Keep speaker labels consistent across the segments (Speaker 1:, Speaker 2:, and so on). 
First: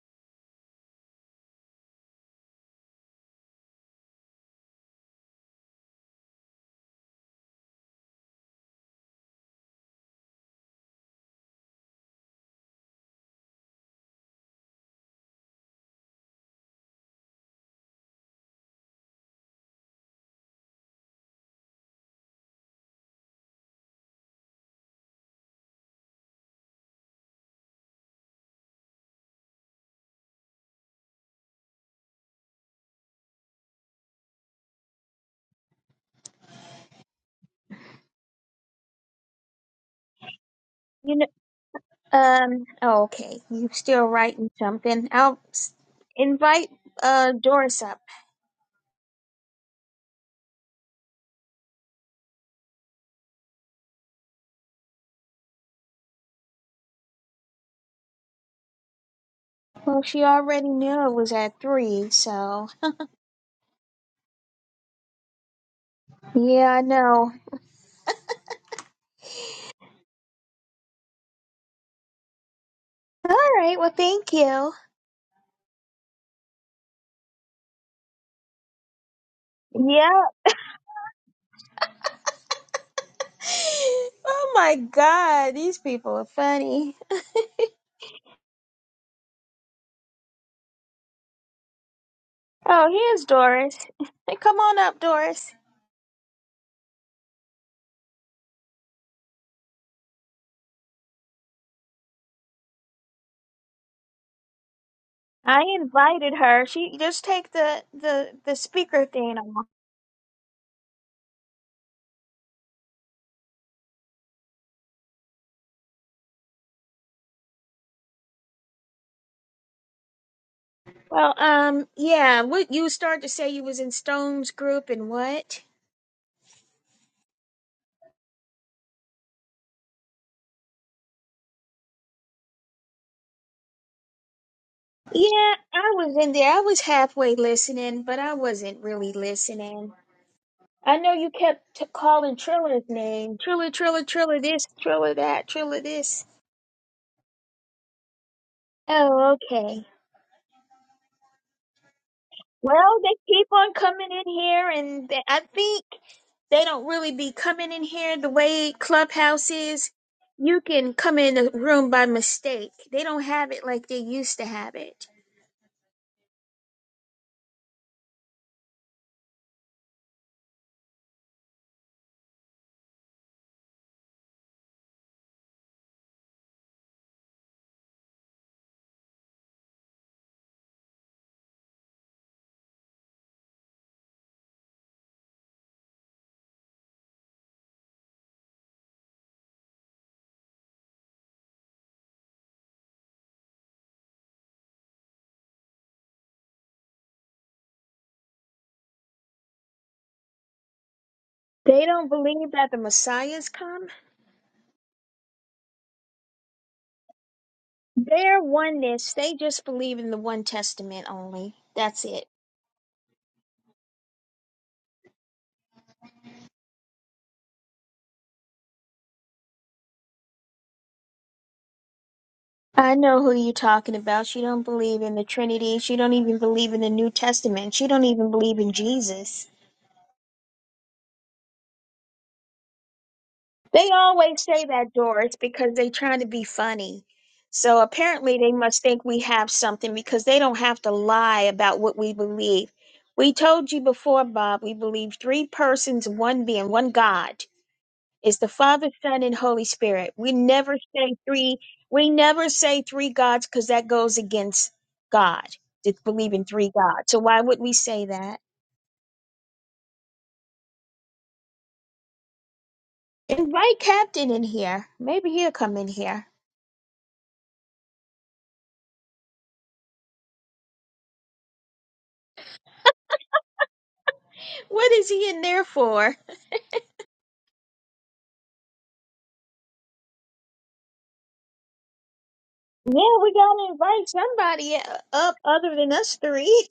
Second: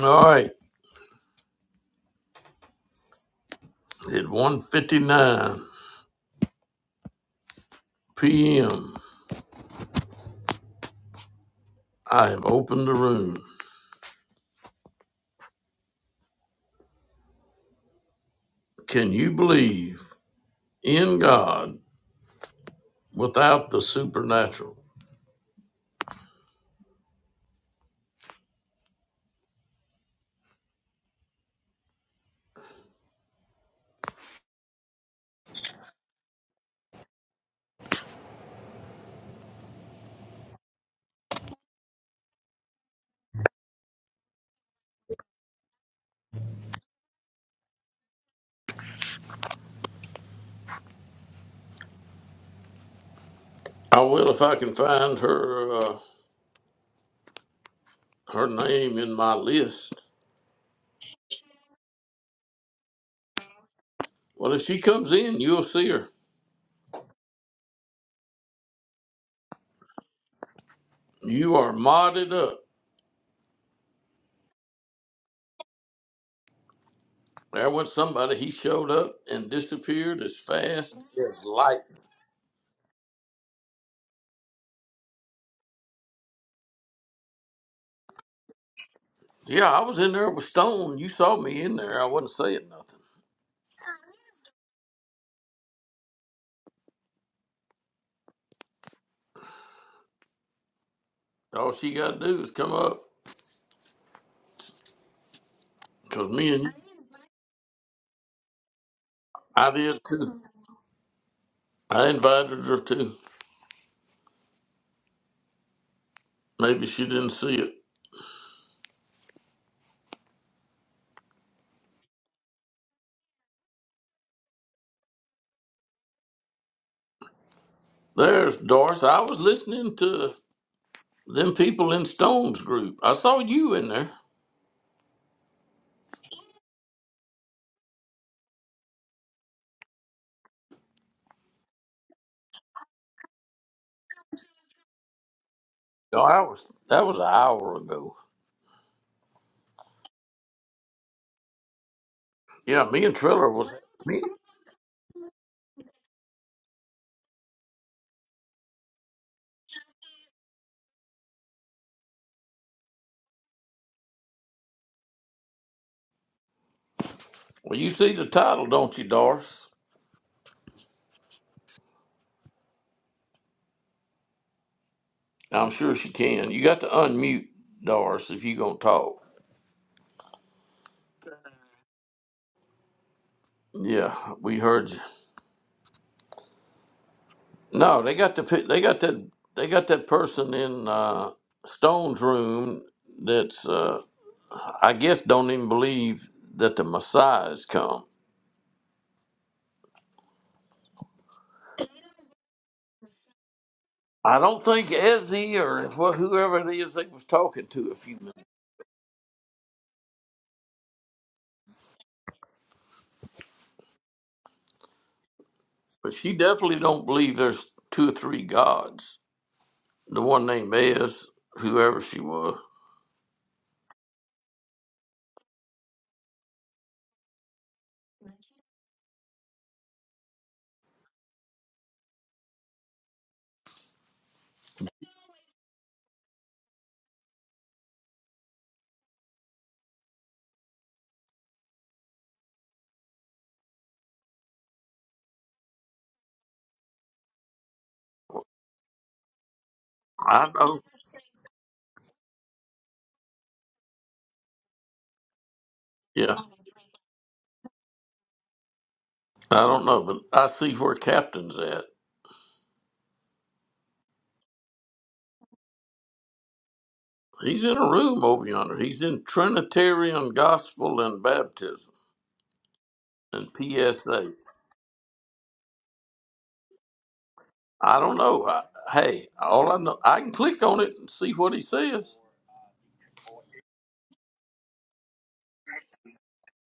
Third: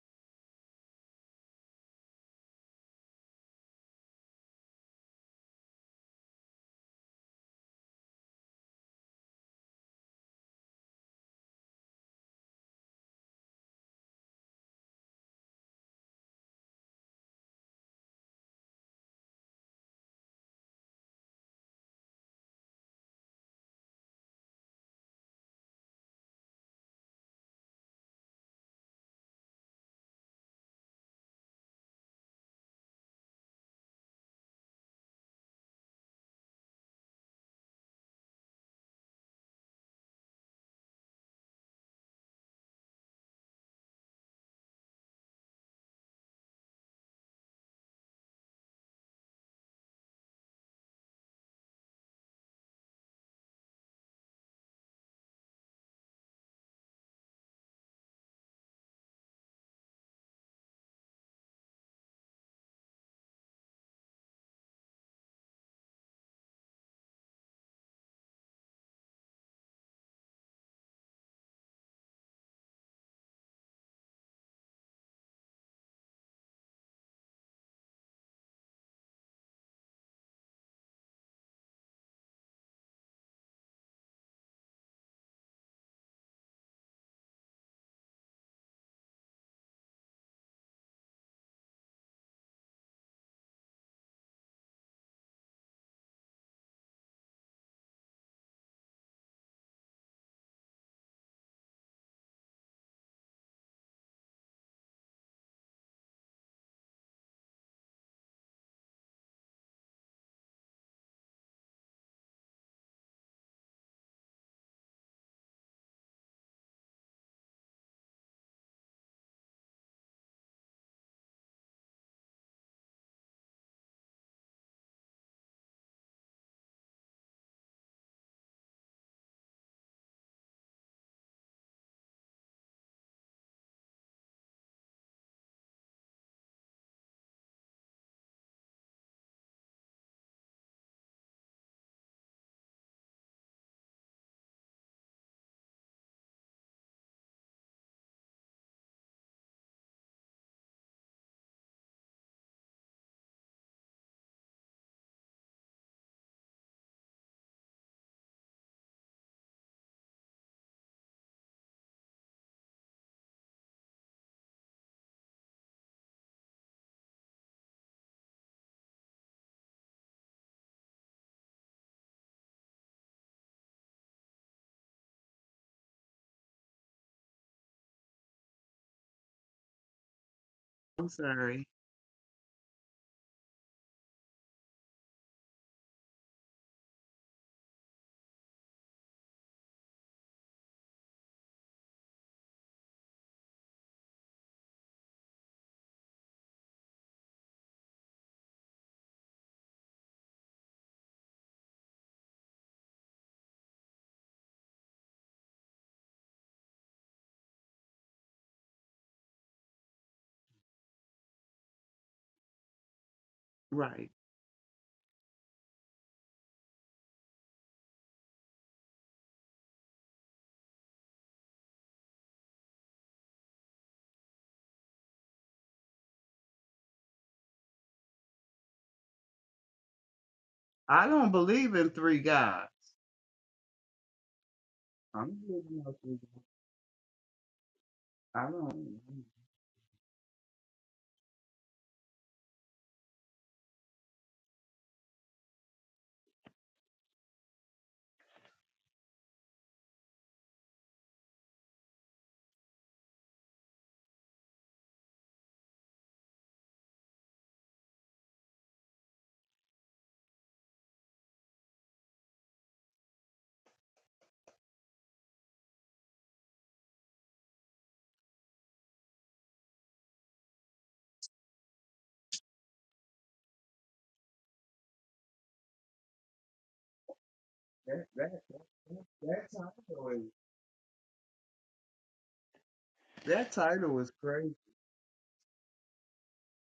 Speaker 1: All right, at one fifty-nine p.m., I have opened the room. Can you believe in God without the supernatural?
Speaker 2: You know, um, oh, okay. You still writing something. I'll s- invite uh Doris up.
Speaker 1: I will if I can find her uh, her name in my list.
Speaker 2: Well, she already knew it was at three, so
Speaker 1: Well, if she comes in, you'll see her.
Speaker 2: yeah, I know.
Speaker 1: You are modded up.
Speaker 2: All right, well, thank you.
Speaker 1: There went somebody. He showed up and
Speaker 2: Yeah.
Speaker 1: disappeared as fast as lightning.
Speaker 2: Oh my God, these people are funny.
Speaker 1: Yeah, I was in there with Stone. You saw me in there. I wasn't saying
Speaker 2: Oh,
Speaker 1: nothing.
Speaker 2: here's Doris. Hey, Come on up, Doris.
Speaker 1: All she got to do is come up,
Speaker 2: I
Speaker 1: cause
Speaker 2: invited
Speaker 1: me and
Speaker 2: her.
Speaker 1: you
Speaker 2: She just take the the the speaker thing off.
Speaker 1: I did too. I invited her too. Maybe she didn't see it.
Speaker 2: Well, um, yeah. What you started to say you was in Stone's group and what?
Speaker 1: There's Doris. I was listening to them people in Stone's group. I saw you in there.
Speaker 2: Yeah, I was in there. I was halfway listening, but I wasn't really listening. I know you kept t- calling Trilla's name. Trilla, Trilla, Trilla this, Trilla that, Trilla
Speaker 1: No,
Speaker 2: this.
Speaker 1: I was. That was an hour ago.
Speaker 2: Oh, okay.
Speaker 1: Yeah,
Speaker 2: Well,
Speaker 1: me
Speaker 2: they
Speaker 1: and
Speaker 2: keep
Speaker 1: Triller was.
Speaker 2: on coming
Speaker 1: Me.
Speaker 2: in here, and they, I think they don't really be coming in here the way Clubhouse is. You can come in the room by mistake. They don't have it like they used to have it.
Speaker 1: Well, you see the title, don't you, Doris? I'm sure she can. You got to unmute Doris if you gonna talk.
Speaker 3: I'm sorry.
Speaker 1: Yeah, we heard you. No, they got the pi- they got that they got that person in uh, Stone's room that's uh, I guess don't even believe that the Messiah has come.
Speaker 2: They don't believe that the Messiah's come
Speaker 1: I don't think Ezzy or wh- whoever it is they was talking to a few
Speaker 2: Their
Speaker 1: minutes,
Speaker 2: oneness, they just believe in the one testament only. That's it.
Speaker 3: Right.
Speaker 1: but she definitely don't believe there's two or three gods. The one named Ez, whoever she was.
Speaker 2: I know who you're talking about. She don't believe in the Trinity. She don't even believe in the New Testament. She don't even believe in Jesus.
Speaker 3: I don't believe in three gods.
Speaker 2: They always say that, Doris,
Speaker 3: I'm good
Speaker 2: because they
Speaker 3: enough three
Speaker 2: trying to
Speaker 3: gods.
Speaker 2: be funny. So apparently
Speaker 3: I
Speaker 2: they must
Speaker 3: don't.
Speaker 2: think we have something because they don't have to lie about what we believe. We told you before, Bob, we believe three persons, one being, one God. It's the Father, Son, and Holy Spirit. We
Speaker 1: I
Speaker 2: never
Speaker 1: know.
Speaker 2: say three. We never say three gods because that goes against God to believe
Speaker 1: Yeah,
Speaker 2: in three gods. So why would we say that?
Speaker 1: I don't know, but I see where Captain's at.
Speaker 2: Invite Captain in here. Maybe he'll come in here.
Speaker 1: He's in a room over yonder. He's in Trinitarian Gospel and Baptism and PSA.
Speaker 2: What is he in there for?
Speaker 1: I
Speaker 3: That
Speaker 1: don't
Speaker 3: that
Speaker 1: know. I,
Speaker 3: that,
Speaker 1: hey,
Speaker 3: that, that
Speaker 1: all I know,
Speaker 3: title
Speaker 1: I can
Speaker 3: is
Speaker 1: click on it and see what he says.
Speaker 2: Yeah, we
Speaker 3: that
Speaker 2: gotta
Speaker 3: title
Speaker 2: invite
Speaker 3: is crazy.
Speaker 2: somebody up other than us three.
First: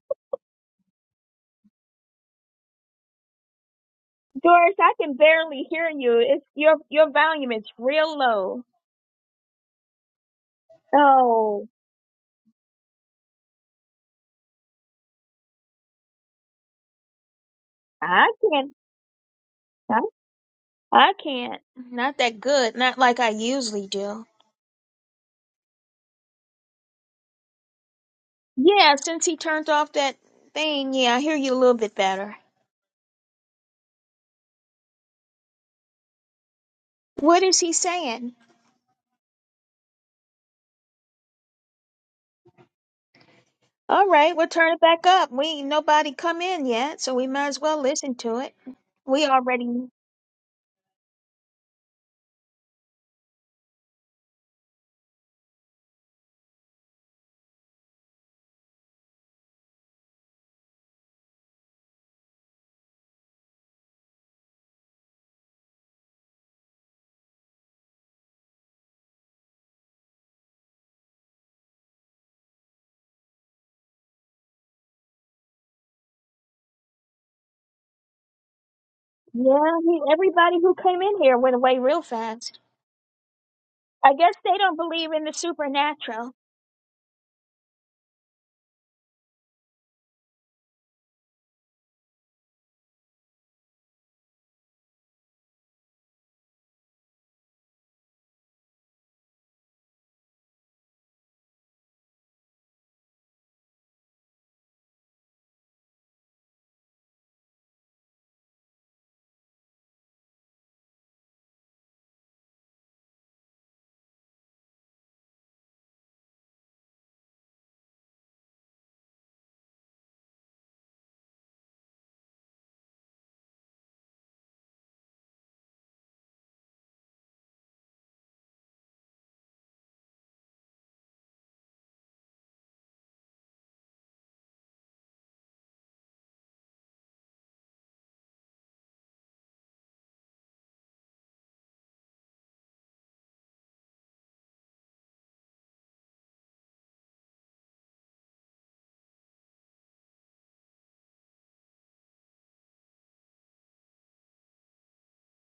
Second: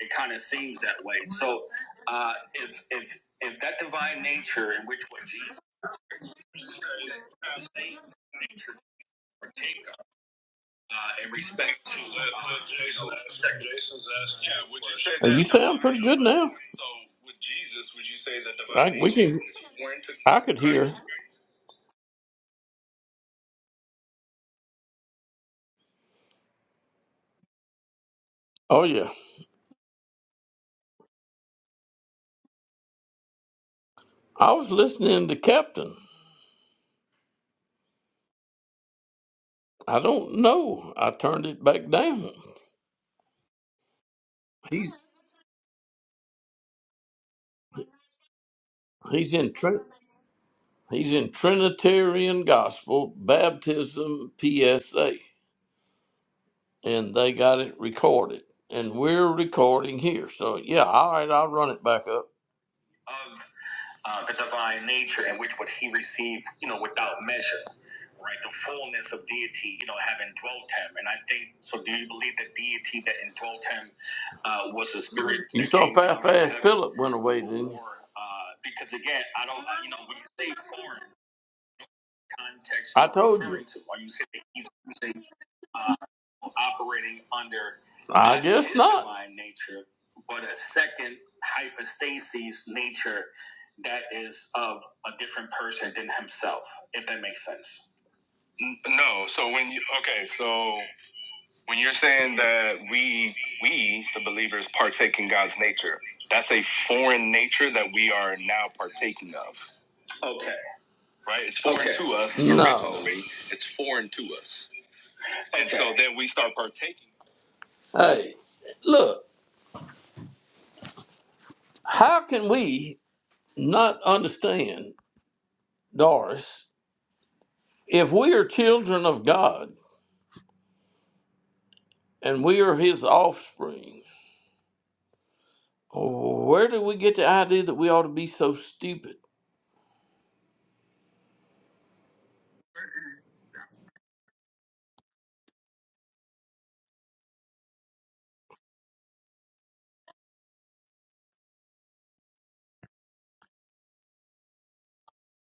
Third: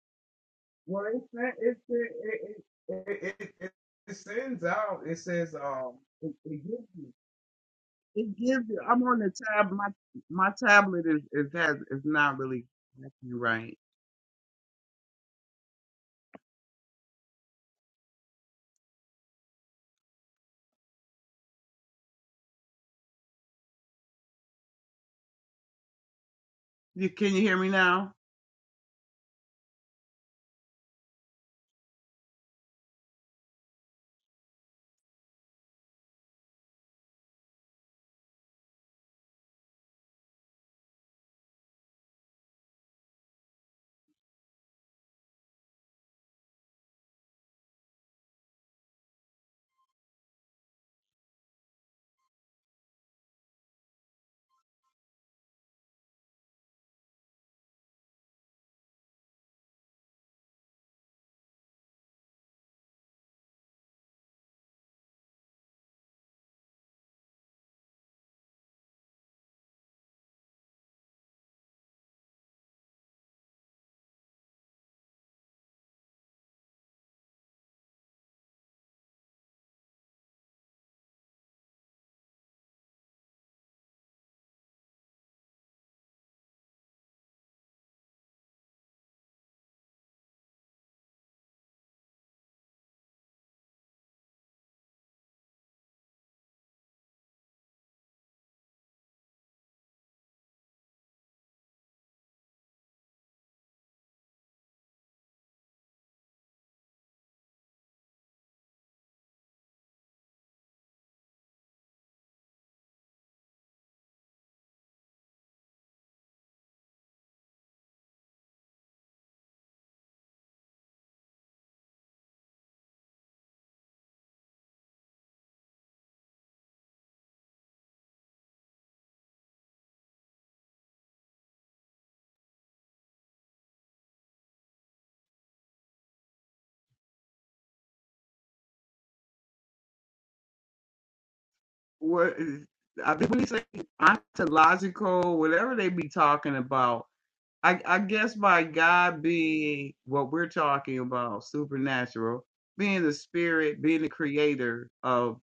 Speaker 1: It kind of seems that
Speaker 3: Well,
Speaker 1: way.
Speaker 3: it's that
Speaker 1: So
Speaker 3: it's it
Speaker 1: uh,
Speaker 3: it
Speaker 1: if if
Speaker 3: it, it,
Speaker 1: if
Speaker 3: it,
Speaker 1: that
Speaker 3: it
Speaker 1: divine
Speaker 3: sends
Speaker 1: nature
Speaker 2: Doris,
Speaker 1: in
Speaker 2: I
Speaker 1: which
Speaker 3: out.
Speaker 2: can
Speaker 3: It
Speaker 1: what
Speaker 3: says
Speaker 1: Jesus
Speaker 2: barely hear
Speaker 3: um.
Speaker 2: you.
Speaker 3: It,
Speaker 2: It's
Speaker 3: it
Speaker 2: your
Speaker 3: gives
Speaker 2: your
Speaker 3: you.
Speaker 2: volume is
Speaker 1: is saying
Speaker 2: real
Speaker 3: It
Speaker 2: low.
Speaker 3: gives
Speaker 1: nature
Speaker 3: you. I'm on the tab.
Speaker 1: partake
Speaker 3: My
Speaker 1: of
Speaker 3: my tablet is
Speaker 1: uh, in
Speaker 3: is
Speaker 2: Oh,
Speaker 3: has
Speaker 1: respect to uh,
Speaker 3: is not really
Speaker 1: you know,
Speaker 3: working right.
Speaker 1: Jason's asking yeah, would you say Hey, that you divine sound pretty good so now. so with Jesus would you
Speaker 2: I
Speaker 1: say that
Speaker 2: can't.
Speaker 1: divine I, we nature can. is
Speaker 2: I,
Speaker 1: foreign to I could hear. Christ?
Speaker 2: I can't. Not that good. Not like I usually do.
Speaker 3: You can you hear me now?
Speaker 1: Oh
Speaker 2: Yeah,
Speaker 1: yeah,
Speaker 2: since he turned off that thing, yeah, I hear you a little bit better.
Speaker 1: I was listening to Captain.
Speaker 2: What is he saying?
Speaker 1: I don't know. I turned it back down.
Speaker 2: All right, we'll turn it
Speaker 1: He's
Speaker 2: back up. We ain't nobody come in yet, so we might as well listen to it. We
Speaker 1: he's in.
Speaker 2: already,
Speaker 1: He's in Trinitarian Gospel Baptism PSA, and they got it recorded, and we're recording here. So yeah, all right, I'll run it back up. Of uh, the divine nature, in which what he received, you know, without measure, right? The fullness of deity, you know, having dwelt him, and I think so. Do you believe that deity that indwelt him uh, was the spirit? You that saw came how down fast, from fast heaven? Philip went away, didn't you? Or, Uh, because again, I don't,
Speaker 2: yeah,
Speaker 1: uh, you know,
Speaker 2: he,
Speaker 1: when you say
Speaker 2: everybody who came
Speaker 1: foreign.
Speaker 2: in here went away real fast.
Speaker 1: context. I told you. To Why you
Speaker 2: I
Speaker 1: say
Speaker 2: guess they
Speaker 1: he's
Speaker 2: don't believe
Speaker 1: using
Speaker 2: in the
Speaker 1: uh,
Speaker 2: supernatural.
Speaker 1: operating under? I guess his not. divine Nature, but a second hypostasis nature that is of a different person than himself. If that makes sense. N- No. So when you okay, so when you're saying that we we the believers partake in God's nature, that's a foreign nature that we are now partaking of. Okay right? It's foreign Okay. to us. No. It's foreign to us. Okay. And so Okay. then we start partaking. Hey, look, how can we not understand, Doris, if we are children of God and we are his offspring, where do we get the idea that we ought to be so stupid?
Speaker 3: What is I think when you say ontological, whatever they be talking about I, I guess by God being what we're talking about, supernatural, being the spirit, being the creator of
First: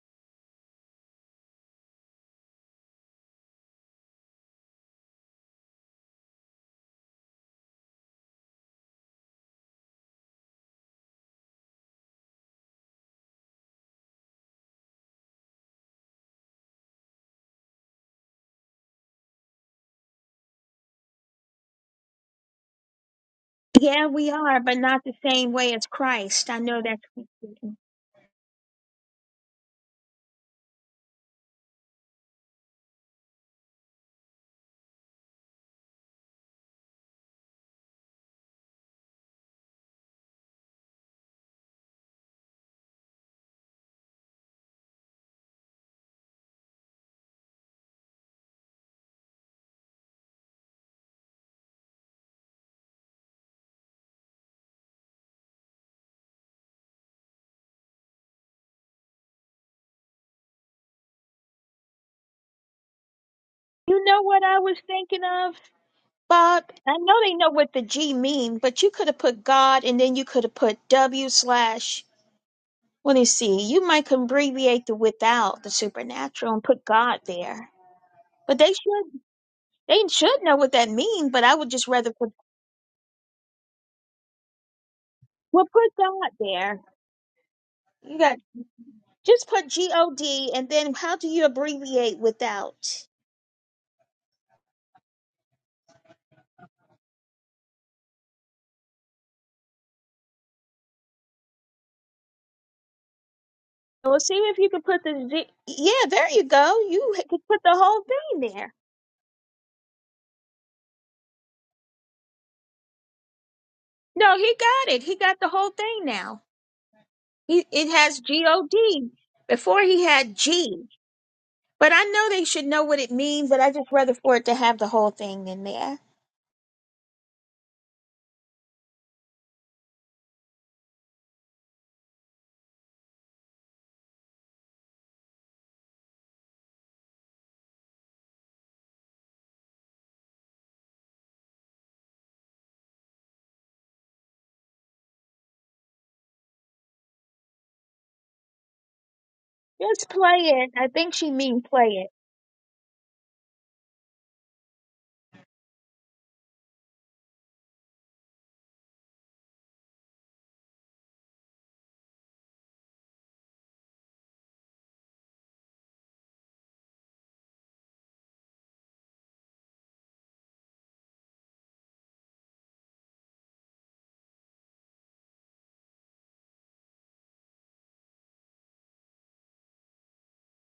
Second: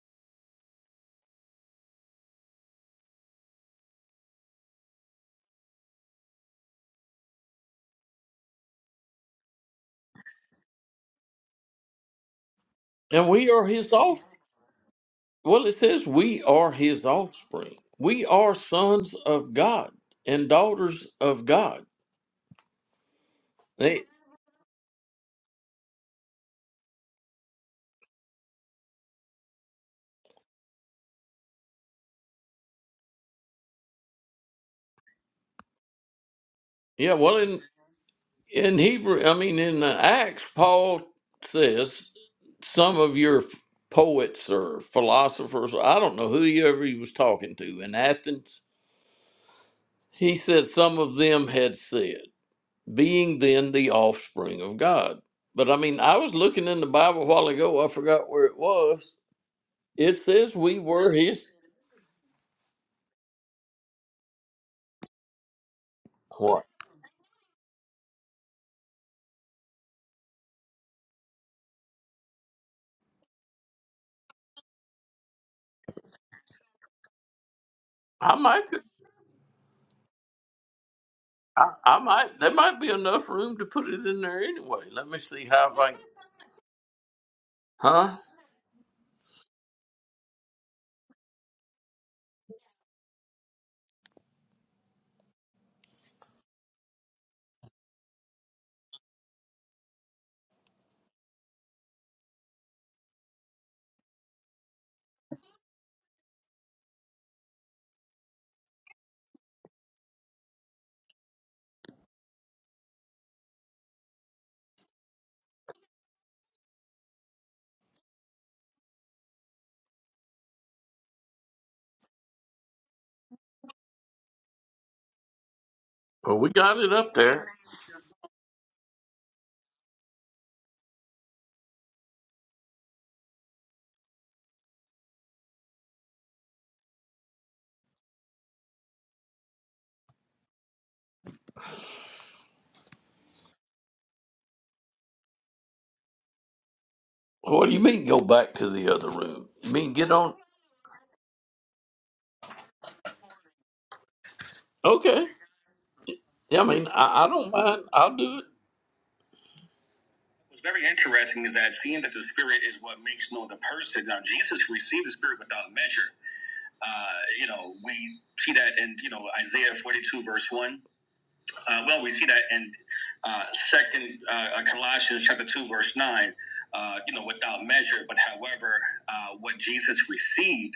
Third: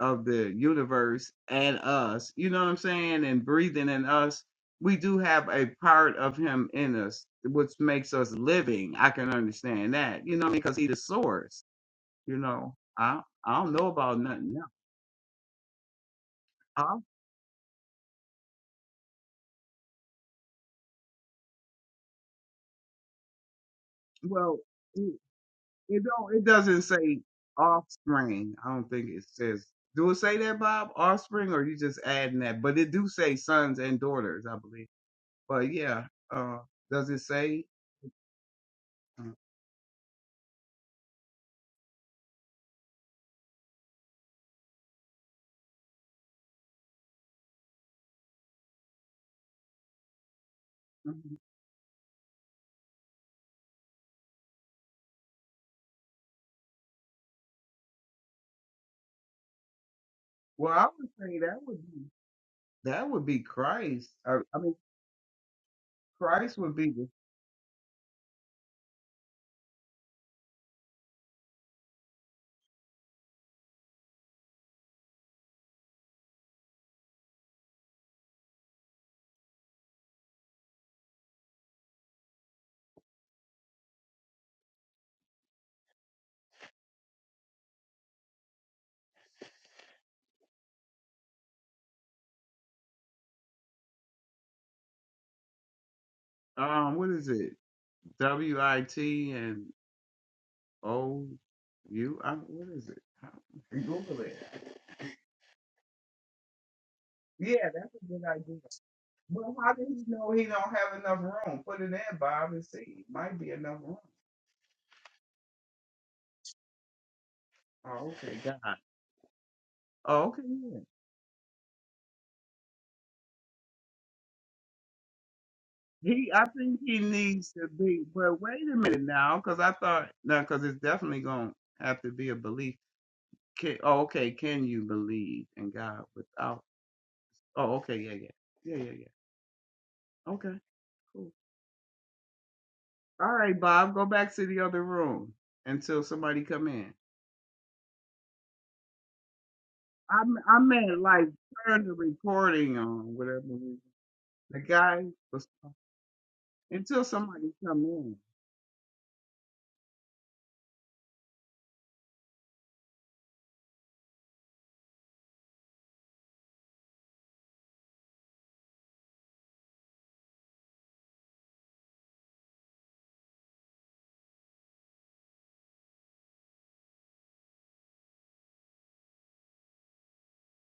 Speaker 3: of the universe and us, you know what I'm saying, and breathing in us, we do have a part of him in us, which makes us living. I can understand that, you know, because he's the source, you know. I
Speaker 1: And we
Speaker 3: I
Speaker 1: are
Speaker 3: don't know
Speaker 1: his
Speaker 3: about
Speaker 1: offspring.
Speaker 3: nothing else.
Speaker 1: Well, it says we are
Speaker 3: Huh?
Speaker 1: his offspring. We are sons of God and daughters of God. They,
Speaker 2: Yeah, we
Speaker 3: Well,
Speaker 2: are, but not the same way as
Speaker 3: It don't. It
Speaker 2: Christ. I know
Speaker 3: doesn't
Speaker 2: that's.
Speaker 3: say
Speaker 2: You
Speaker 3: offspring. I don't think it says. Do it say that, Bob? Offspring, or you just adding that? But it do say sons and daughters, I believe. But yeah, uh, does
Speaker 1: yeah,
Speaker 3: it
Speaker 1: well, in,
Speaker 3: say?
Speaker 1: in Hebrew,
Speaker 3: Uh,
Speaker 1: I mean, in the Acts, Paul says some of your poets or philosophers, I don't know whoever he was talking to in Athens, he said some of
Speaker 3: mhm.
Speaker 1: them had said, being then the offspring of God. But I mean, I was looking in the Bible a while ago, I forgot where it was. It says
Speaker 3: Well,
Speaker 1: we
Speaker 3: I would
Speaker 1: were
Speaker 3: say
Speaker 1: his.
Speaker 3: that would be that would be Christ.
Speaker 2: know
Speaker 3: I,
Speaker 2: what
Speaker 3: I
Speaker 2: I
Speaker 3: mean,
Speaker 2: was thinking of,
Speaker 3: Christ
Speaker 2: Bob?
Speaker 1: What?
Speaker 3: would be
Speaker 2: I
Speaker 3: the
Speaker 2: know they know what the G mean, but you could have put God and then you could have put W slash Well, you see, you might can abbreviate the without the supernatural and put God there,
Speaker 1: I
Speaker 2: but
Speaker 1: might,
Speaker 2: they should they should know what that means. But I would
Speaker 1: I,
Speaker 2: just
Speaker 1: I
Speaker 2: rather put
Speaker 1: might, there might be enough room to put it in there anyway. Let me see
Speaker 2: well
Speaker 1: how I,
Speaker 2: put God there.
Speaker 1: huh?
Speaker 2: You got just put G O D, and then how do you abbreviate without?
Speaker 3: um. What is it? W I T and O U. I- What is it? Google
Speaker 2: Well, see
Speaker 3: it.
Speaker 2: if you can put the G- yeah. There you go. You h- could put
Speaker 3: Yeah,
Speaker 2: the
Speaker 3: that's
Speaker 2: whole
Speaker 3: a good
Speaker 2: thing
Speaker 3: idea.
Speaker 2: there.
Speaker 3: Well, how did he know he don't have enough room? Put it in, Bob, and see. Might be enough room.
Speaker 2: No, he got it. He got the whole thing now. He it
Speaker 3: Oh,
Speaker 2: has
Speaker 3: okay,
Speaker 2: G O
Speaker 3: God.
Speaker 2: D. Before he
Speaker 3: Oh,
Speaker 2: had
Speaker 3: okay, yeah.
Speaker 2: G. But I know they should know what it means, but I just rather for it to have the whole thing in there.
Speaker 3: He,
Speaker 1: Well,
Speaker 3: I
Speaker 1: we got
Speaker 3: think
Speaker 1: it
Speaker 3: he
Speaker 1: up there.
Speaker 3: needs to be. But wait a minute now, because I thought no, because it's definitely going to have to be a belief. Can, oh, okay. Can you believe in God without? Oh, okay, yeah, yeah, yeah, yeah, yeah. Okay, cool. All right, Bob, go back to the other room until somebody come in.
Speaker 1: What do you mean go back to the other room? You mean
Speaker 2: Just
Speaker 1: get
Speaker 3: I
Speaker 1: on?
Speaker 3: m-
Speaker 2: play
Speaker 3: I
Speaker 2: it. I
Speaker 3: meant
Speaker 2: think
Speaker 3: like
Speaker 2: she mean
Speaker 3: turn the
Speaker 2: play it.
Speaker 3: recording on, whatever. The guy
Speaker 1: Okay.
Speaker 3: was.
Speaker 1: Yeah, I mean,
Speaker 3: until
Speaker 1: I, I don't
Speaker 3: somebody come
Speaker 1: mind.
Speaker 3: in.
Speaker 1: I'll do it. What's very interesting is that seeing that the spirit is what makes known the person. Now, Jesus received the spirit without measure. Uh, you know, we see that in, you know, Isaiah 42, verse 1. Uh, well, we see that in uh, Second uh, uh, Colossians chapter two, verse nine. Uh, you know, without measure, but however, uh, what Jesus received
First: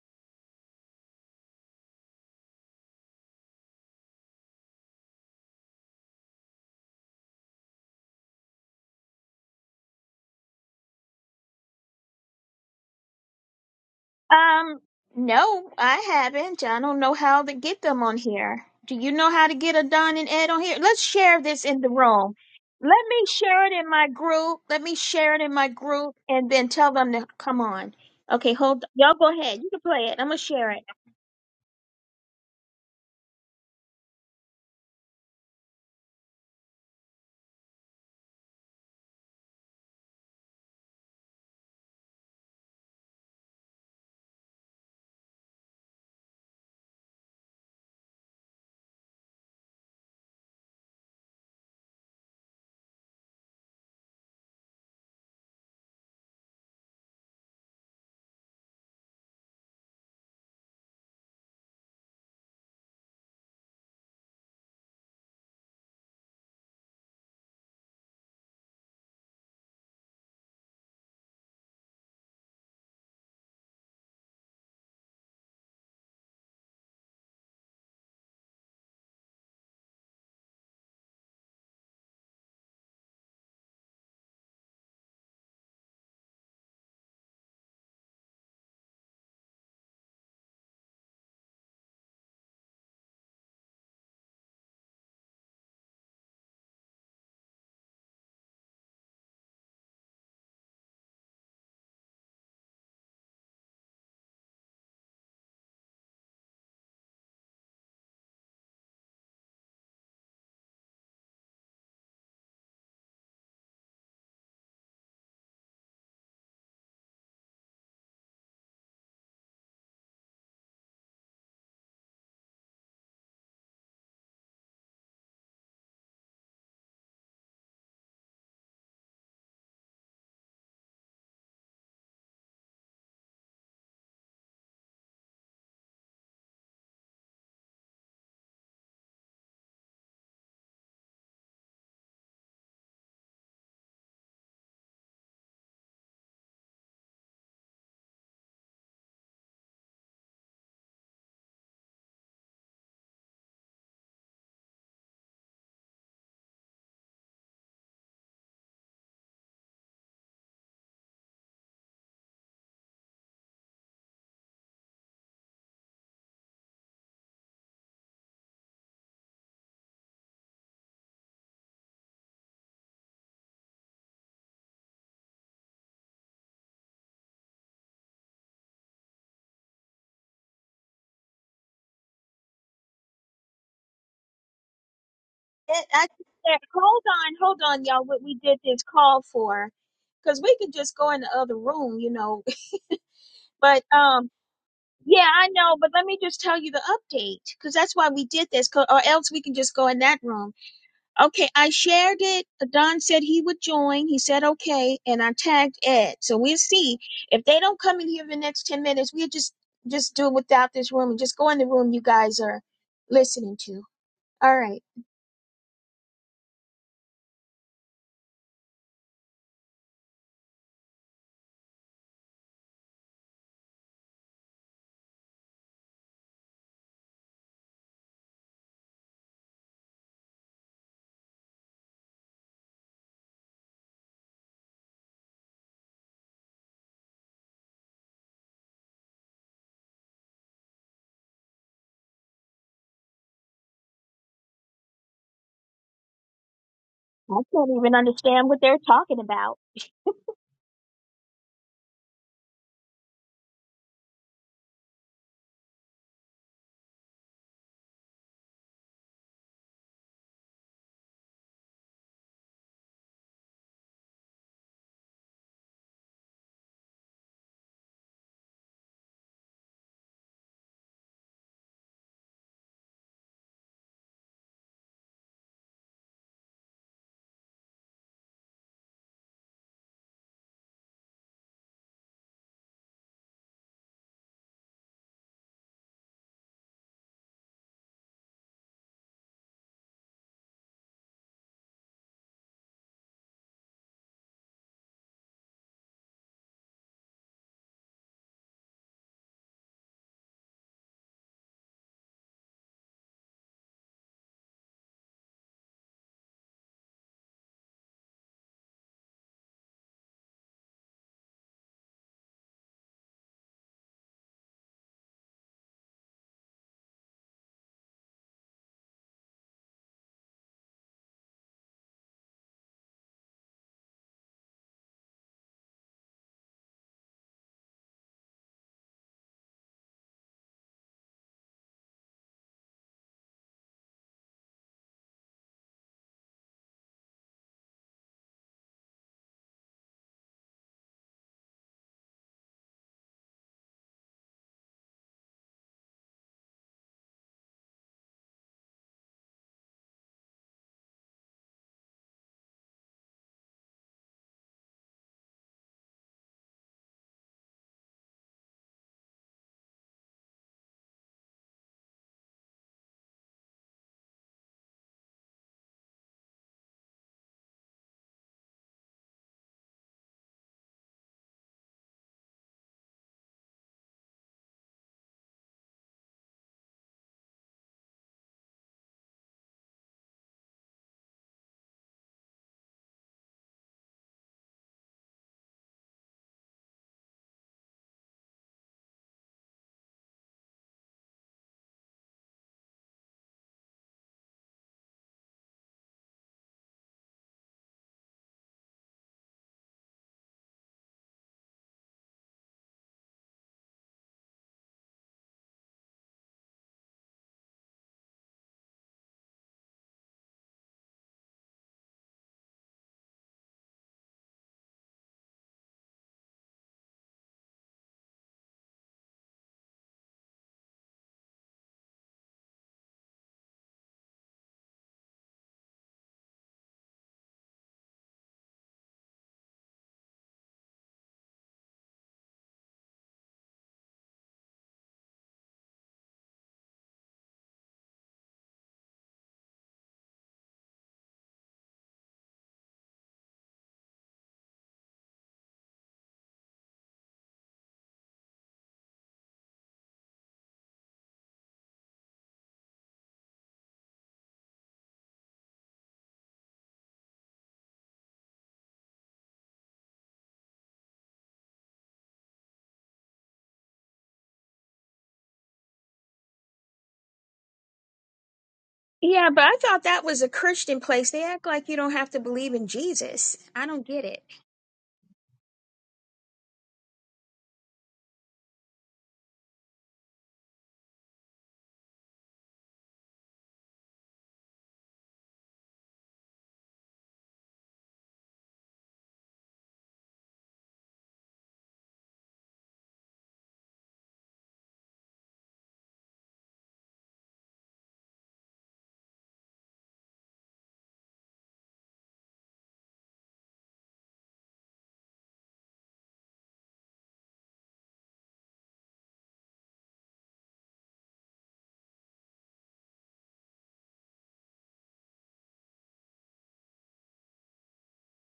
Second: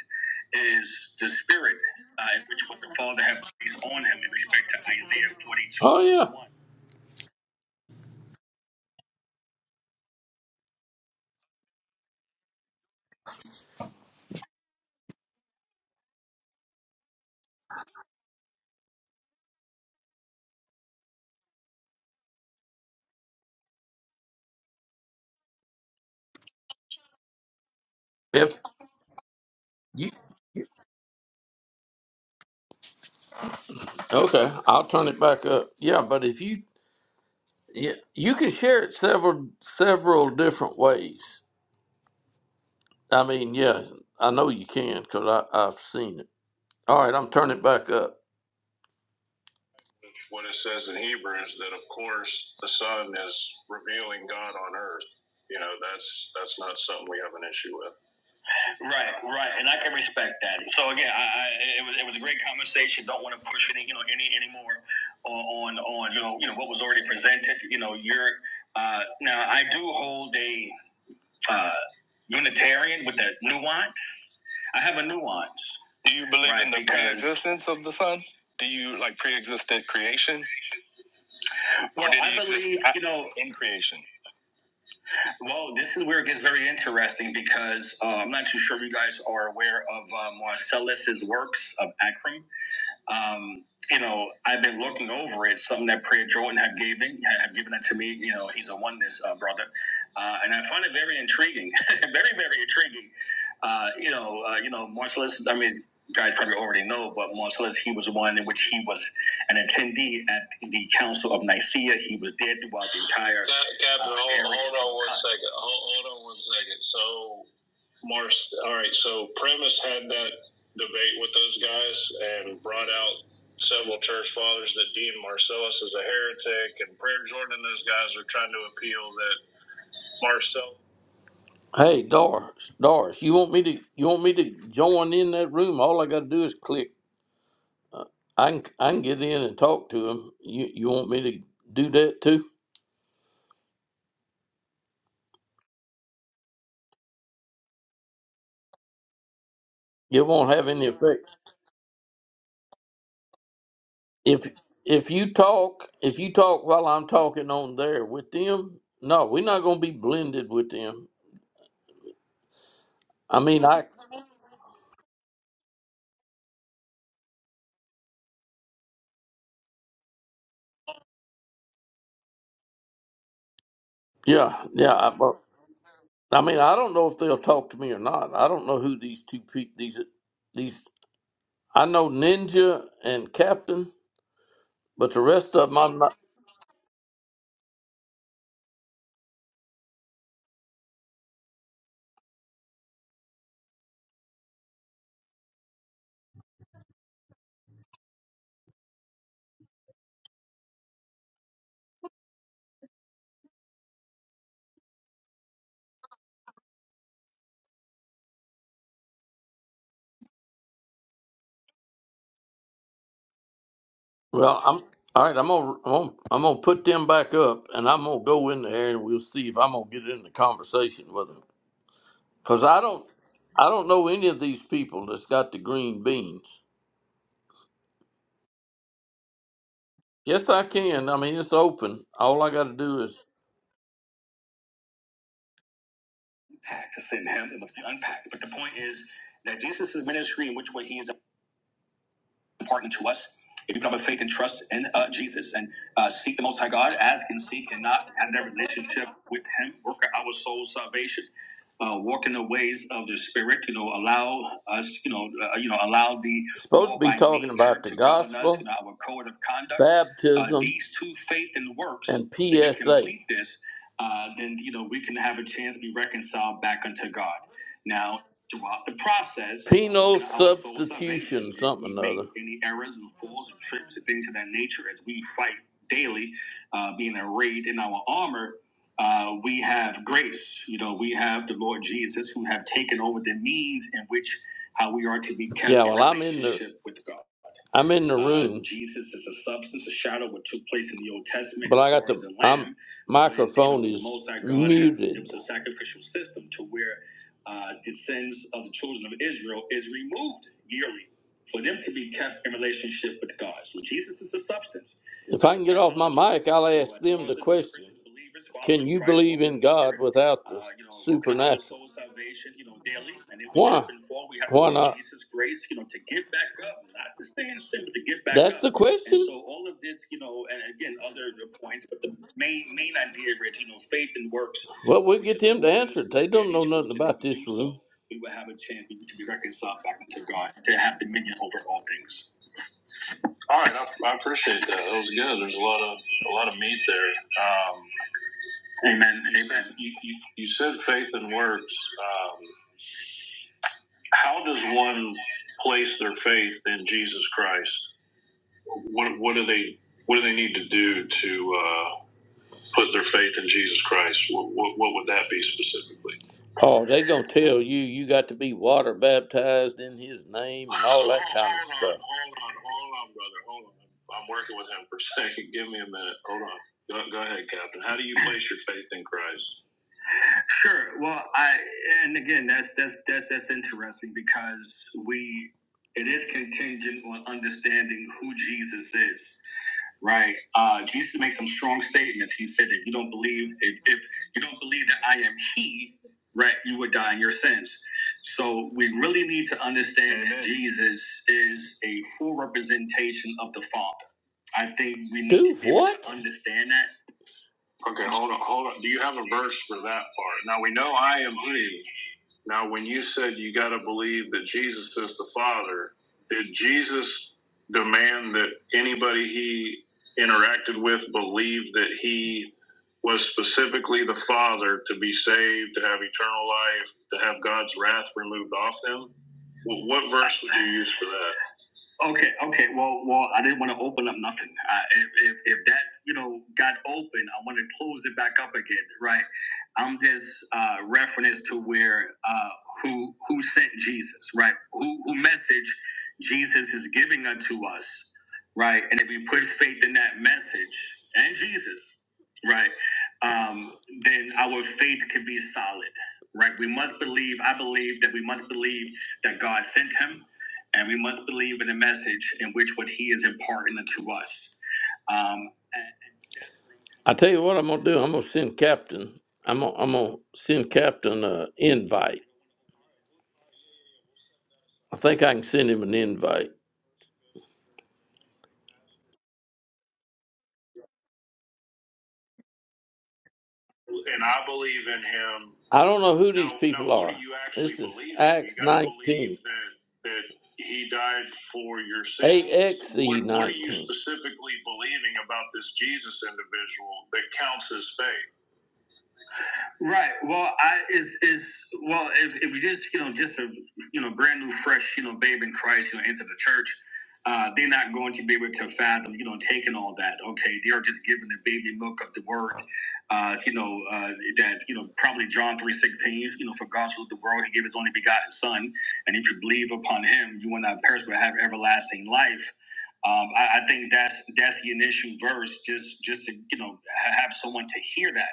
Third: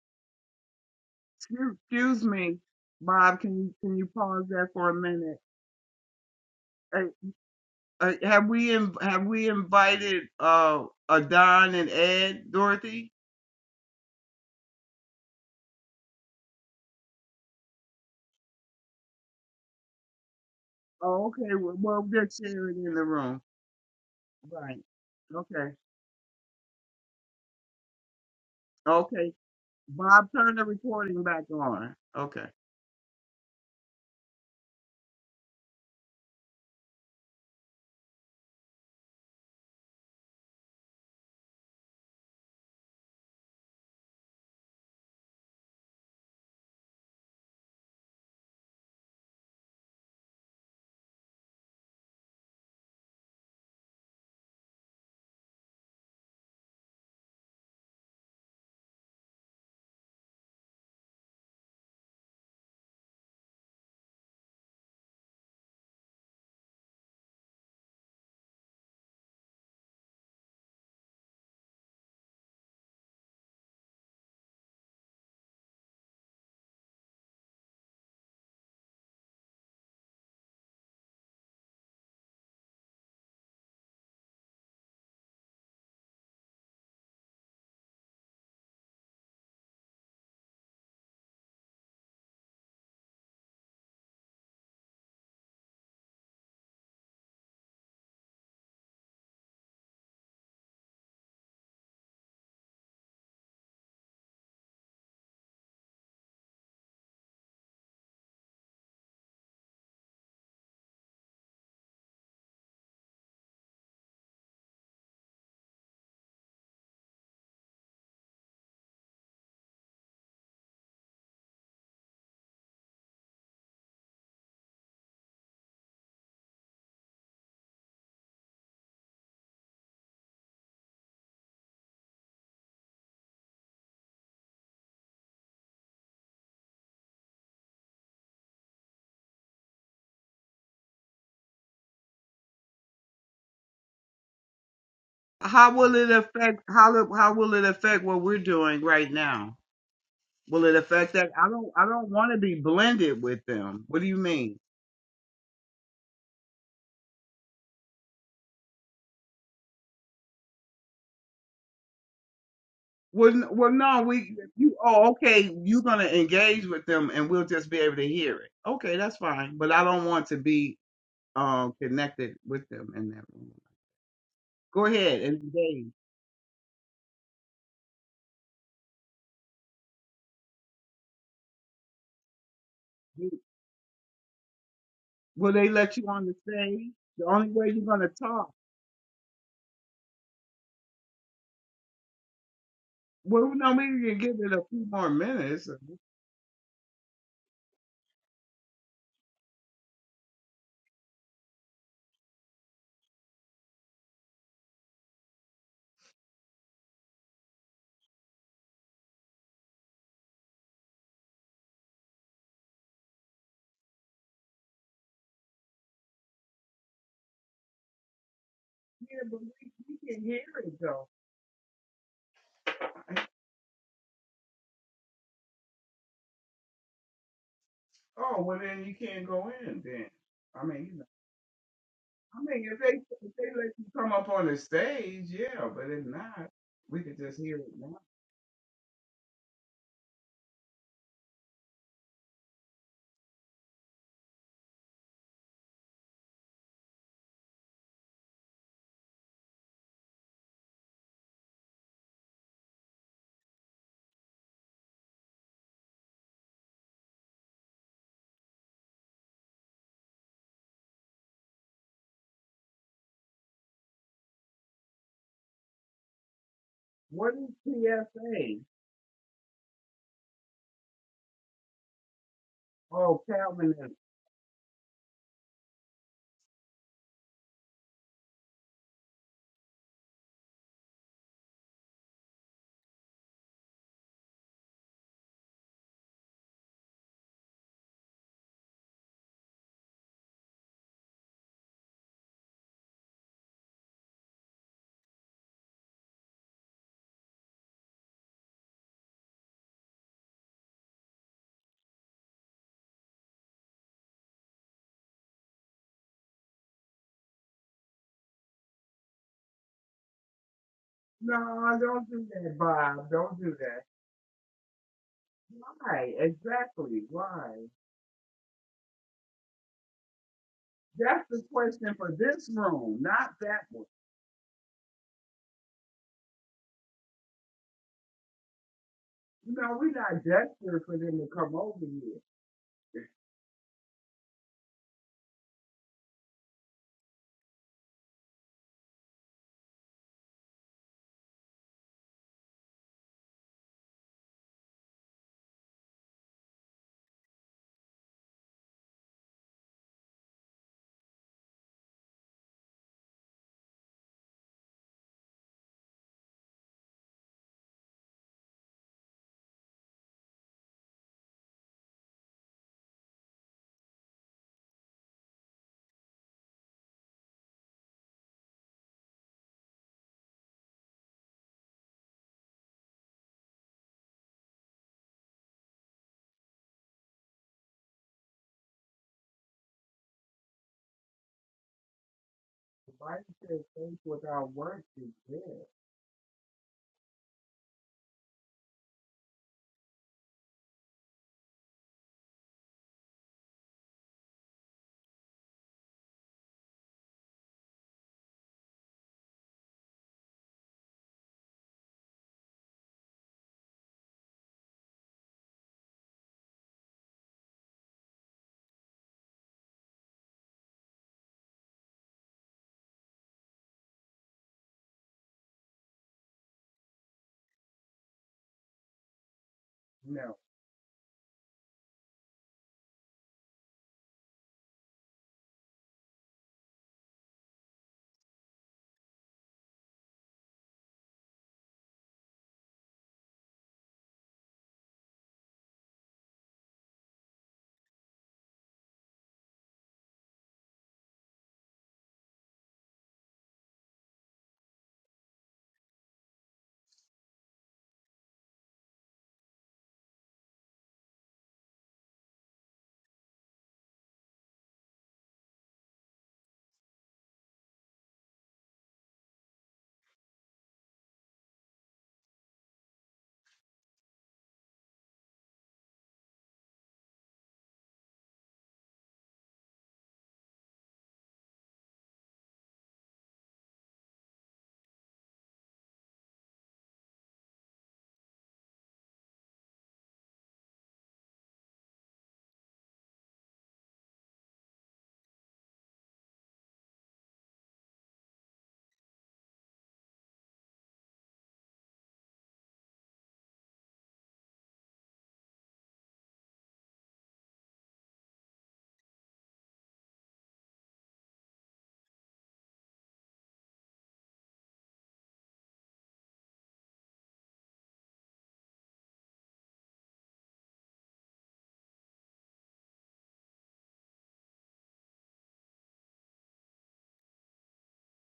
Speaker 1: is the Spirit,
Speaker 3: Excuse excuse
Speaker 1: uh, in
Speaker 3: me,
Speaker 1: which what the Father had
Speaker 3: Bob. Can you
Speaker 1: placed
Speaker 3: can
Speaker 1: on
Speaker 3: you
Speaker 1: him in
Speaker 3: pause that
Speaker 1: respect
Speaker 3: for
Speaker 1: to
Speaker 3: a minute?
Speaker 1: Isaiah forty-two. Oh verse
Speaker 3: Uh, uh, have we in, have we invited uh, uh Don and Ed Dorothy?
Speaker 2: Um, no, I haven't. I don't know how to get them on here. Do you know how to get a Don and Ed on here? Let's
Speaker 3: Oh,
Speaker 2: share
Speaker 3: okay.
Speaker 2: this
Speaker 3: Well,
Speaker 2: in the
Speaker 3: well, they're
Speaker 2: room.
Speaker 3: sharing
Speaker 2: Let
Speaker 3: in the
Speaker 2: me
Speaker 3: room.
Speaker 2: share it in my group.
Speaker 3: Right.
Speaker 2: Let me share it in my
Speaker 3: Okay.
Speaker 2: group and then tell them to come on.
Speaker 1: yeah.
Speaker 2: Okay,
Speaker 1: Verse
Speaker 2: hold Y'all
Speaker 3: Okay.
Speaker 2: go ahead. You can play
Speaker 1: 1. If
Speaker 2: it.
Speaker 3: Bob,
Speaker 2: I'm going to
Speaker 3: turn the
Speaker 2: share it.
Speaker 3: recording back on. Okay.
Speaker 1: you okay, I'll turn it back up. Yeah, but if you yeah, you can share it several several different ways. I mean, yeah, I know you can because I've seen it. All right, I'm turning it back up. what it says in Hebrews that, of course, the Son is revealing God on earth. You know, that's that's not something we have an issue with. Right, right, and I can respect that. So again, I, I it, was, it was a great conversation. Don't want to push any you know any anymore on on you know you know what was already presented. You know, you're uh, now I do hold a uh, Unitarian with a nuance. I have a nuance. Do you believe right, in Right, the because- pre-existence of the Son? Do you like pre-existent creation? Or Well, did he I believe, you know, in creation? well, this is where it gets very interesting because uh, I'm not too sure if you guys are aware of uh, Marcellus's works of Akram um, you know, I've been looking over it. Something that Prayer Jordan had given had given it to me. You know, he's a oneness uh, brother, uh, and I find it very intriguing, very very intriguing. Uh, you know, uh, you know, martial I mean, you guys probably already know, but martial He was one in which he was an attendee at the Council of Nicaea. He was there throughout the entire. Captain, uh, hold, hold on one second. Hold, hold on one second. So Mars, all right, so Premise had that debate with those guys and brought out several church fathers that Dean Marcellus is a heretic and Prayer Jordan and those guys are trying to appeal that Marcellus. Hey, Doris, Doris, you want me to you want me to join in that room? All I got to do is click. I can I can get in and talk to him. You you want me to do that too?
Speaker 3: How will it affect how will- how will it affect what we're doing right now?
Speaker 1: It won't
Speaker 3: Will
Speaker 1: have
Speaker 3: it
Speaker 1: any
Speaker 3: affect
Speaker 1: effect.
Speaker 3: that? I don't I don't want to be blended with them. What do you mean?
Speaker 1: if if you talk if you talk while I'm talking on there with them, no, we're not going to be blended with them.
Speaker 3: Well,
Speaker 1: I
Speaker 3: n-
Speaker 1: mean,
Speaker 3: well,
Speaker 1: I
Speaker 3: no, we, you, oh, okay, you're gonna engage with them, and we'll just be able to hear it. Okay, that's fine. But I don't want to be um connected with them in that room.
Speaker 1: yeah
Speaker 3: Go
Speaker 1: yeah. I,
Speaker 3: ahead
Speaker 1: but-
Speaker 3: and engage.
Speaker 1: I mean, I don't know if they'll talk to me or not. I don't know who these two people these these. I know Ninja and
Speaker 3: You-
Speaker 1: Captain, but the
Speaker 3: Will
Speaker 1: rest of
Speaker 3: they
Speaker 1: them
Speaker 2: it,
Speaker 3: let
Speaker 1: I'm
Speaker 2: I
Speaker 3: you
Speaker 2: think
Speaker 1: not.
Speaker 3: on the
Speaker 2: that,
Speaker 3: stage?
Speaker 2: hold
Speaker 3: The
Speaker 2: on,
Speaker 3: only
Speaker 2: hold
Speaker 3: way you're
Speaker 2: on, y'all.
Speaker 3: gonna
Speaker 2: What we
Speaker 3: talk.
Speaker 2: did this call for, because we could just go in the other room, you know.
Speaker 3: Well, no,
Speaker 2: But
Speaker 3: maybe you can
Speaker 2: um,
Speaker 3: give it a few more
Speaker 2: yeah, I
Speaker 3: minutes.
Speaker 2: know. But let me just tell you the update, because that's why we did this. 'cause- or else we can just go in that room. Okay, I shared it. Don said he would join. He said okay, and I tagged Ed. So we'll see if they don't come in here in the next ten minutes. We'll just just do it without this room and just go in the room you guys are listening to. All
Speaker 1: Well,
Speaker 2: right.
Speaker 1: I'm all right. I'm gonna I'm gonna, I'm gonna put them back up, and I'm gonna go in there, and
Speaker 3: Yeah,
Speaker 1: we'll
Speaker 3: but
Speaker 1: see if I'm gonna
Speaker 3: we,
Speaker 1: get
Speaker 3: we can
Speaker 1: in the
Speaker 3: hear it
Speaker 1: conversation
Speaker 3: though.
Speaker 1: with them. Cause I don't I don't know any of these people that's got the green beans.
Speaker 3: Oh, well then you can't go in then.
Speaker 1: Yes, I
Speaker 3: I mean, you know,
Speaker 1: can. I mean, it's open.
Speaker 3: I
Speaker 1: All I got
Speaker 3: mean,
Speaker 1: to
Speaker 3: if they
Speaker 1: do is.
Speaker 3: if they let you come up on the stage, yeah. But if not,
Speaker 1: To
Speaker 3: we could
Speaker 1: send
Speaker 3: just
Speaker 1: him,
Speaker 3: hear
Speaker 1: it
Speaker 3: it
Speaker 1: must be
Speaker 3: now.
Speaker 1: unpacked. But the point is that Jesus' ministry, in which way he is important to us. If you put up a faith and trust in uh, Jesus and uh, seek the Most High God, ask and
Speaker 2: I can't
Speaker 1: seek and
Speaker 2: even
Speaker 1: not have that
Speaker 2: understand what they're
Speaker 1: relationship
Speaker 2: talking
Speaker 1: with
Speaker 2: about.
Speaker 1: Him, work out our soul's salvation, uh, walk in the ways of the Spirit. You know, allow us. You know, uh, you know, allow the Supposed to be talking about the gospel, our code of conduct. Uh, baptism, uh, these two, faith and works. and P S A. If we PSA. complete this, uh, then you know we can have a chance to be reconciled back unto God.
Speaker 3: What is
Speaker 1: Now,
Speaker 3: PSA?
Speaker 1: Throughout the process, Penal substitution, something or other. any errors and
Speaker 3: Oh,
Speaker 1: falls and
Speaker 3: Calvinism.
Speaker 1: trips and things of that nature as we fight daily, uh, being arrayed in our armor. Uh, we have grace, you know, we have the Lord Jesus who have taken over the means in which how we are to be kept Yeah, kept in well, I'm in the with God. I'm in the Uh, room, Uh, Jesus is a substance, a shadow of what took place in the Old Testament but I got far the the lamb, I'm microphone is Most High God. Had, it muted. was a sacrificial system to where uh, descends of the children of Israel is removed yearly for them to be kept in relationship with God. So Jesus is the substance. If I can get off my mic, I'll So ask as them long the as question believers Can following you Christ, believe in walking in the God Spirit, without the uh, you know, repentance of
Speaker 3: No,
Speaker 1: supernatural? soul
Speaker 3: don't do
Speaker 1: salvation,
Speaker 3: that,
Speaker 1: you know,
Speaker 3: Bob.
Speaker 1: daily.
Speaker 3: Don't
Speaker 1: And if we trip
Speaker 3: do
Speaker 1: Why?
Speaker 3: that.
Speaker 1: trip and fall, we have to Why need not? Jesus' grace, you know, to
Speaker 3: Why?
Speaker 1: get back up,
Speaker 3: Exactly.
Speaker 1: not to stay
Speaker 3: Why?
Speaker 1: in sin, but to get back That's up. the And question. so all of this, you know, and again,
Speaker 3: That's
Speaker 1: other
Speaker 3: the
Speaker 1: points,
Speaker 3: question
Speaker 1: but
Speaker 3: for
Speaker 1: the
Speaker 3: this
Speaker 1: main main
Speaker 3: room, not
Speaker 1: idea,
Speaker 3: that
Speaker 1: Rich, you know,
Speaker 3: one.
Speaker 1: faith and works well, we'll get them to answer it. They don't know nothing about this room. We will have a chance to be
Speaker 3: You know,
Speaker 1: reconciled
Speaker 3: we're
Speaker 1: back to
Speaker 3: not
Speaker 1: God, to
Speaker 3: desperate for
Speaker 1: have
Speaker 3: them to
Speaker 1: dominion
Speaker 3: come
Speaker 1: over
Speaker 3: over
Speaker 1: all
Speaker 3: here.
Speaker 1: things. All right, I, I appreciate that. That was good. There's a lot of a lot of meat there. Um, amen. Amen. You, you, you said faith and works. Um, how does one place their faith in Jesus Christ? What what do they what do they need to do to? uh, put their faith in Jesus Christ, what, what, what would that be specifically? Oh, they gonna tell you you got to be water baptized in His name and all that kind of stuff. Hold on, hold on, hold on, brother, hold on. I'm working with him for a second. Give me a minute. Hold on. Go, go ahead, Captain. How do you place your faith in Christ? Sure. Well, I and again, that's that's that's that's interesting because we it is contingent on understanding who Jesus is. Right. Uh, Jesus made some strong statements. He said, if you
Speaker 3: The
Speaker 1: don't
Speaker 3: Bible
Speaker 1: believe,
Speaker 3: says
Speaker 1: if,
Speaker 3: faith
Speaker 1: if you
Speaker 3: without
Speaker 1: don't
Speaker 3: works
Speaker 1: believe that
Speaker 3: is
Speaker 1: I am
Speaker 3: dead.
Speaker 1: He, right, you would die in your sins. So we really need to understand Amen. that Jesus is a full representation of the Father. I think we need Dude, to be able what? to understand that. Okay, hold on, hold on. Do you have a verse for that part? Now we know I am He. Now, when you said you got to believe that Jesus is the Father, did Jesus demand that anybody he interacted with believe that he was specifically the Father to be saved, to have eternal life, to have God's wrath removed off them? Wh- What verse
Speaker 3: No.
Speaker 1: would you use for that? Okay, okay. Well, well, I didn't want to open up nothing. I, if, if if that you know got open, I want to close it back up again, right? I'm just uh, reference to where uh, who who sent Jesus, right? Who who message Jesus is giving unto us, right? And if we put faith in that message and Jesus, right, um, then our faith can be solid, right? We must believe. I believe that we must believe that God sent him and we must believe in the message in which what He is imparting to us. Um, I tell you what I'm gonna do. I'm gonna send Captain. I'm gonna, I'm gonna send Captain an invite. I think I can send him an invite.
Speaker 2: Yeah, but I thought that was a Christian place. They act like you don't have to believe in Jesus. I don't get it.
Speaker 1: And I believe in him. I don't know who these Now- people now, what are. do you actually this actually is believe in? You Acts gotta believe 19. That, that he died for your sins. AXE What- A X E what are you 19. specifically believing about this Jesus individual that counts as faith? Right. Well, I is is well if if you just you know just a you know brand new fresh you know babe in Christ you know into the church, uh, they're not going to be able to fathom you know taking all that. Okay, they are just given the baby milk of the word, uh, you know uh, that you know probably John three sixteen. You know, for God so loved the world, He gave His only begotten Son, and if you believe upon Him, you will not perish but have everlasting life. Um, I, I think that's that's the initial verse, just just to you know ha- have someone to hear that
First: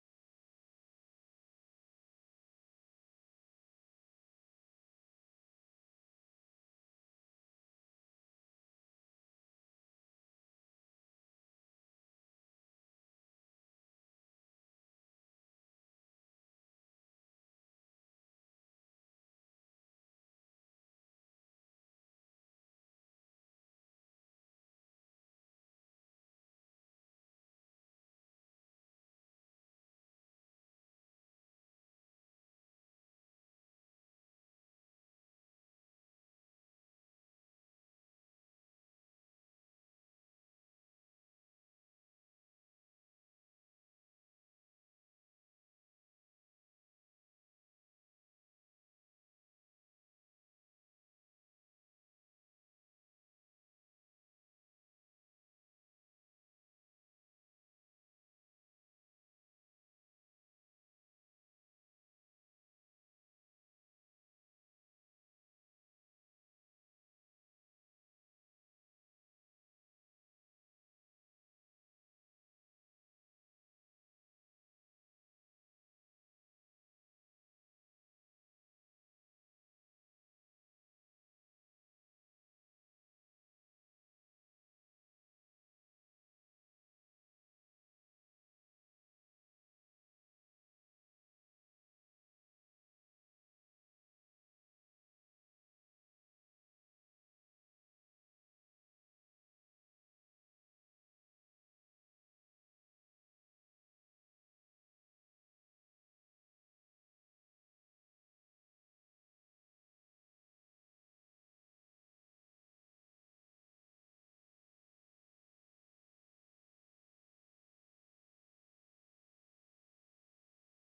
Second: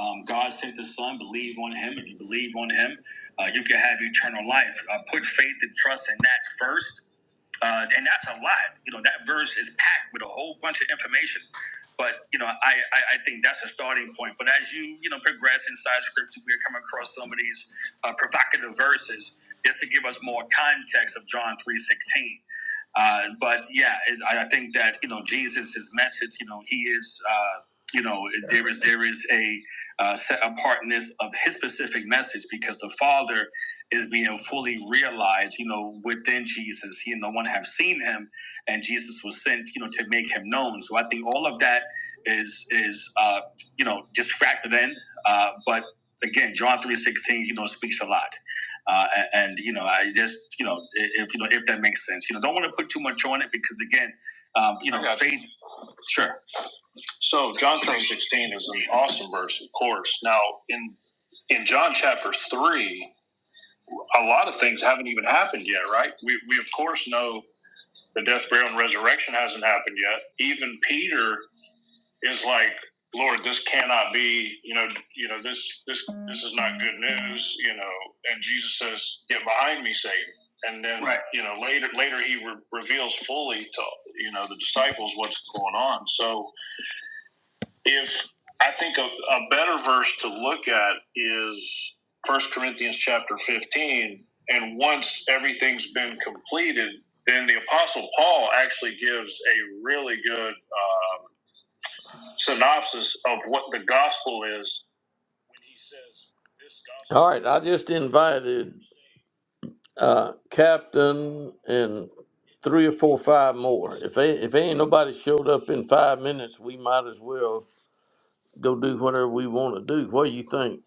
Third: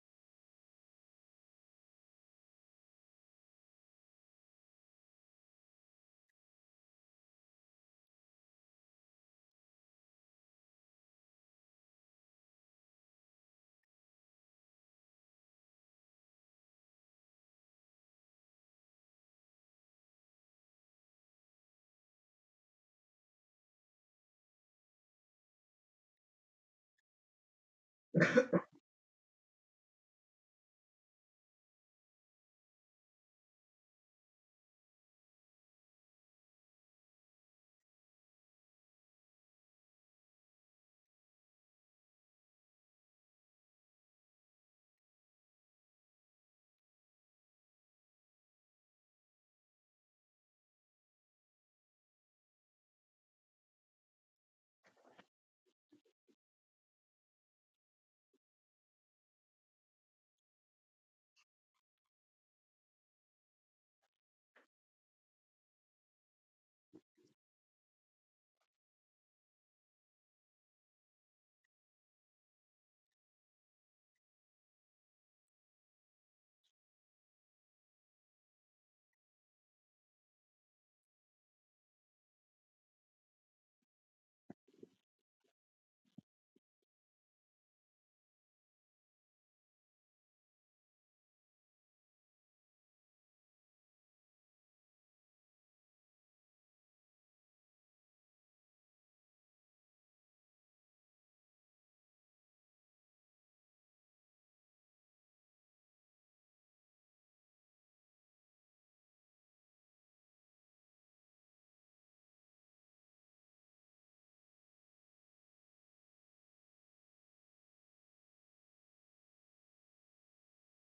Speaker 1: um, God sent his son, believe on him. If you believe on him, uh, you can have eternal life. Uh, put faith and trust in that first. Uh, and that's a lot. You know, that verse is packed with a whole bunch of information. But, you know, I, I, I think that's a starting point. But as you, you know, progress inside scripture, we're coming across some of these uh, provocative verses just to give us more context of John 3.16. Uh, but yeah, it's, I, I think that you know Jesus, his message, you know, he is. Uh, you know, there is there is a uh, set apartness of his specific message because the Father is being fully realized. You know, within Jesus, he and no one have seen him, and Jesus was sent, you know, to make him known. So I think all of that is is uh, you know just factored in. Uh, but again, John three sixteen, you know, speaks a lot. Uh, and, and you know, I just you know, if you know, if that makes sense, you know, don't want to put too much on it because again, um, you know, faith. Sure. So John three sixteen is an awesome verse, of course. Now in in John chapter three, a lot of things haven't even happened yet, right? We we of course know the death, burial, and resurrection hasn't happened yet. Even Peter is like, Lord, this cannot be, you know, you know, this this this is not good news, you know. And Jesus says, Get behind me, Satan. And then Right. you know, later later he re- reveals fully to you know the disciples what's going on. So if I think a, a better verse to look at is First Corinthians chapter 15, and once everything's been completed, then the Apostle Paul actually gives a really good um, synopsis of what the gospel is. When he says this gospel. All right, I just invited uh, Captain and three or four, five more. If they, if ain't nobody showed up in five minutes, we might as well go do whatever we want to do. What do you think?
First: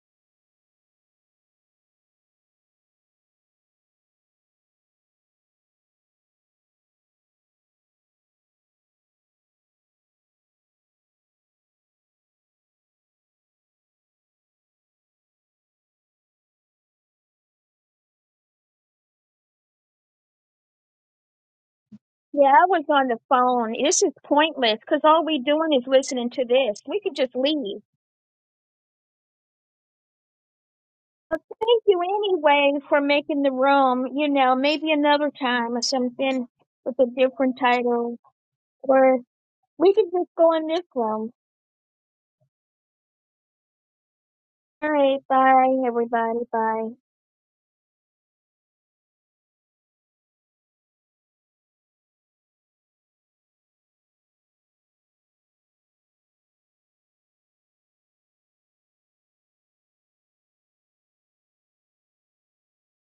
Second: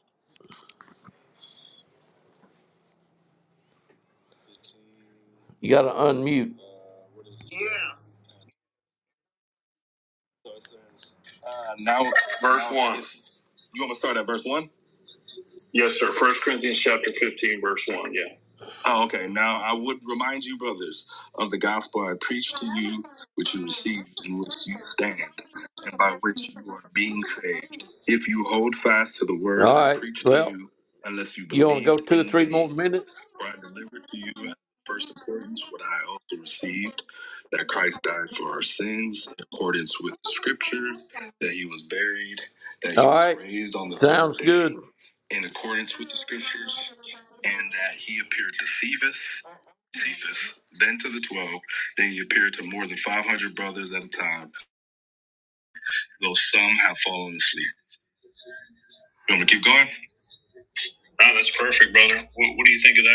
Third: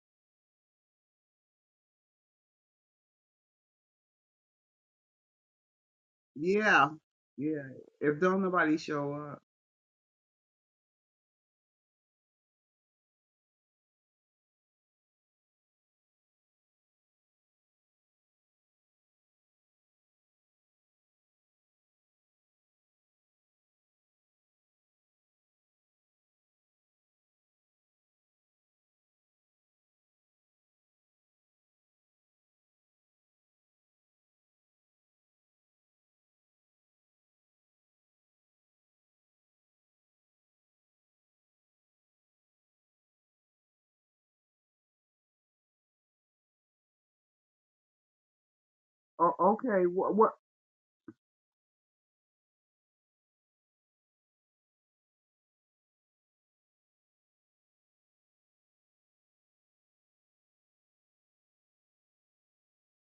Speaker 1: You got to unmute.
Speaker 3: Yeah. Yeah.
Speaker 1: Yeah.
Speaker 3: If don't nobody show up.
Speaker 1: So uh, now, verse now- one. You want me to start at verse one? Yes, sir. First Corinthians chapter fifteen, verse one. Yeah. Oh, okay. Now I would remind you, brothers, of the gospel I
Speaker 2: Yeah,
Speaker 1: preached
Speaker 2: I
Speaker 1: to
Speaker 2: was
Speaker 1: you,
Speaker 2: on the
Speaker 1: which you
Speaker 2: phone. This is
Speaker 1: received, in which you
Speaker 2: pointless because
Speaker 1: stand,
Speaker 2: all we doing is
Speaker 1: and by
Speaker 2: listening to
Speaker 1: which you
Speaker 2: this.
Speaker 1: are
Speaker 2: We could
Speaker 1: being
Speaker 2: just leave.
Speaker 1: saved. If you hold fast to the word All I right. preached to Well, you, unless you you want
Speaker 2: Thank
Speaker 1: to go
Speaker 2: you
Speaker 1: believed two or in three more vain,
Speaker 2: anyway for
Speaker 1: minutes?
Speaker 2: making
Speaker 1: for
Speaker 2: the
Speaker 1: I
Speaker 2: room.
Speaker 1: delivered to
Speaker 2: You
Speaker 1: you as
Speaker 2: know, maybe
Speaker 1: first
Speaker 2: another
Speaker 1: importance
Speaker 2: time or
Speaker 1: what I also
Speaker 2: something with
Speaker 1: received,
Speaker 2: a different
Speaker 1: that Christ
Speaker 2: title.
Speaker 1: died for our
Speaker 2: Or
Speaker 1: sins in
Speaker 2: we
Speaker 1: accordance
Speaker 2: could
Speaker 1: with
Speaker 2: just
Speaker 1: the
Speaker 2: go in this
Speaker 1: scriptures,
Speaker 2: room.
Speaker 1: that he was buried, that he All was right. raised on the third Sounds day good.
Speaker 2: All right,
Speaker 1: in
Speaker 2: bye
Speaker 1: accordance with the
Speaker 2: everybody, bye.
Speaker 1: scriptures, and that he appeared to Cephas,
Speaker 3: Oh, okay. What?
Speaker 1: Cephas, then to the twelve, then he appeared to more than five hundred brothers at a time, though some have fallen asleep. You want me to keep going? Wow, that's perfect, brother. What, what do you think of that?